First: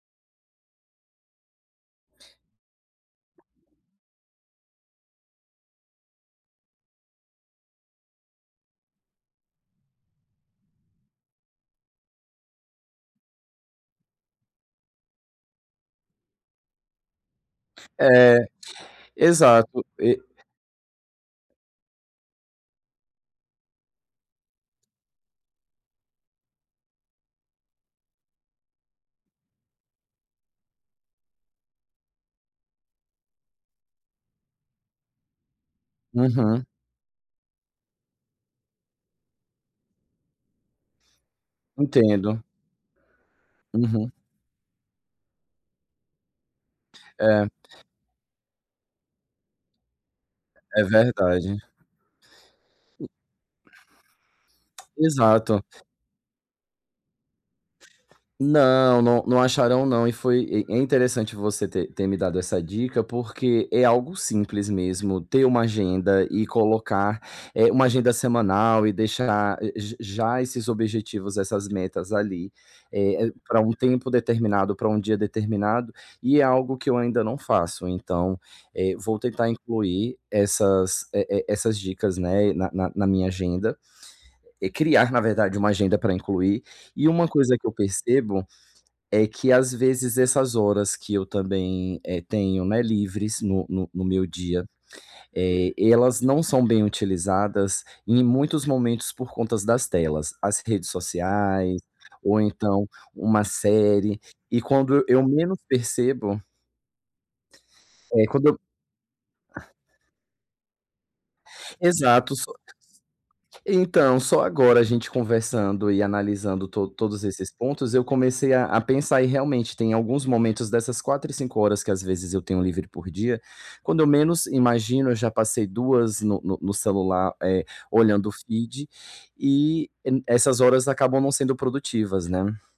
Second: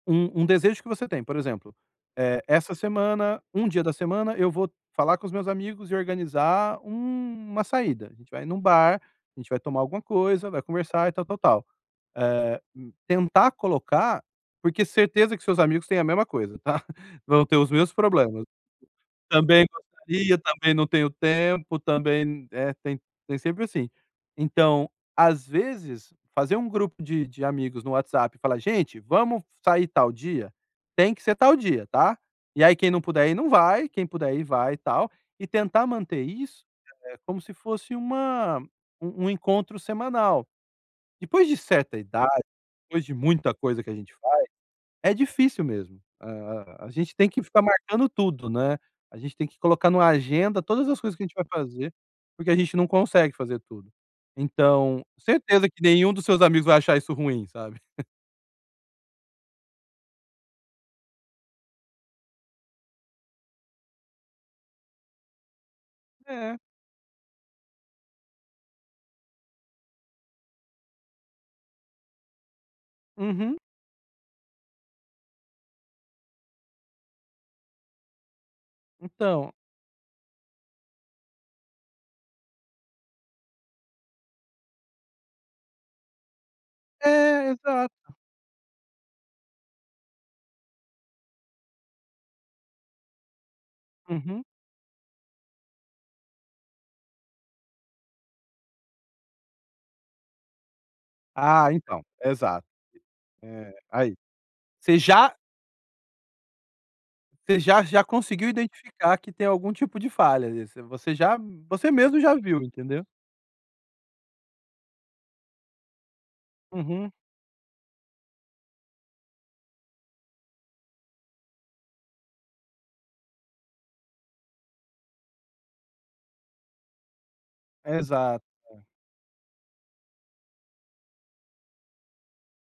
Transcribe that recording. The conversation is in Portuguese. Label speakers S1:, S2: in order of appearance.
S1: Um um desejo que você tem, por exemplo, "eh, essa semana, um dia da semana, eu vou falar com os meus amigos e organizar uma saída, a gente vai em um bar, a gente vai tomar alguma coisa, vai conversar e tal, tal, tal". Eh, hum, tentar colocar porque certeza que seus amigos têm a mesma coisa, tá, vão ter os mesmos problemas.
S2: É,
S1: Também
S2: exato, e
S1: gostaria, também não tenho tempo, também n eh, tem tem sempre assim. Então, às vezes, fazer um grupo de de amigos no WhatsApp e falar: "Gente, vamos sair tal dia? Tem que ser tal dia, tá", e aí quem não puder ir não vai, quem puder ir vai e tal, e tentar manter isso,
S2: Uhum.
S1: eh, como se fosse uma um um encontro semanal. Depois de certa
S2: Entendo.
S1: idade, depois de muita coisa que a
S2: Uhum.
S1: gente faz, é difícil mesmo, a a gente tem que
S2: É.
S1: ficar marcando tudo, né, a gente tem que colocar em uma agenda
S2: É
S1: todas as coisas que a gente vai
S2: verdade.
S1: fazer, porque a gente não consegue fazer tudo. Então
S2: Exato.
S1: certeza que nenhum dos seus amigos vai achar isso ruim, sabe.
S2: Não, não não acharão não, e foi e é interessante você ter ter me dado essa dica, porque é algo simples mesmo ter uma agenda e
S1: É.
S2: colocar, eh, uma agenda semanal e deixar j já esses objetivos, essas metas ali, eh,
S1: Uhum.
S2: para um tempo determinado, para um dia determinado, e é algo que eu ainda não faço, então, eh, vou tentar
S1: Então.
S2: incluir essas, eh eh, essas dicas, né, na na na minha agenda, e criar, na verdade, uma agenda para incluir, e uma
S1: É,
S2: coisa que eu
S1: exato.
S2: percebo é que às vezes essas horas que eu também, eh, tenho, né, livres no no no meu
S1: Uhum.
S2: dia, eh, elas não são bem utilizadas em muitos momentos por conta das telas, as redes
S1: Ah,
S2: sociais,
S1: então,
S2: ou
S1: exato.
S2: então uma
S1: Eh, aí,
S2: série, e
S1: você
S2: quando e eu
S1: já
S2: menos percebo
S1: você já já
S2: eh,
S1: conseguiu
S2: quando eu
S1: identificar que tem algum tipo de falha ali, você você já você mesmo já
S2: Exato só
S1: viu, entendeu.
S2: Então, só agora a gente conversando e analisando to
S1: Uhum.
S2: todos esses pontos, eu comecei a a pensar, e realmente, tem alguns momentos dessas 4 e 5 horas que às vezes eu tenho livre por dia, quando eu menos imagino, eu já passei 2 no no no celular, eh, olhando o
S1: Exato, é.
S2: feed e n essas horas acabam não sendo produtivas, né.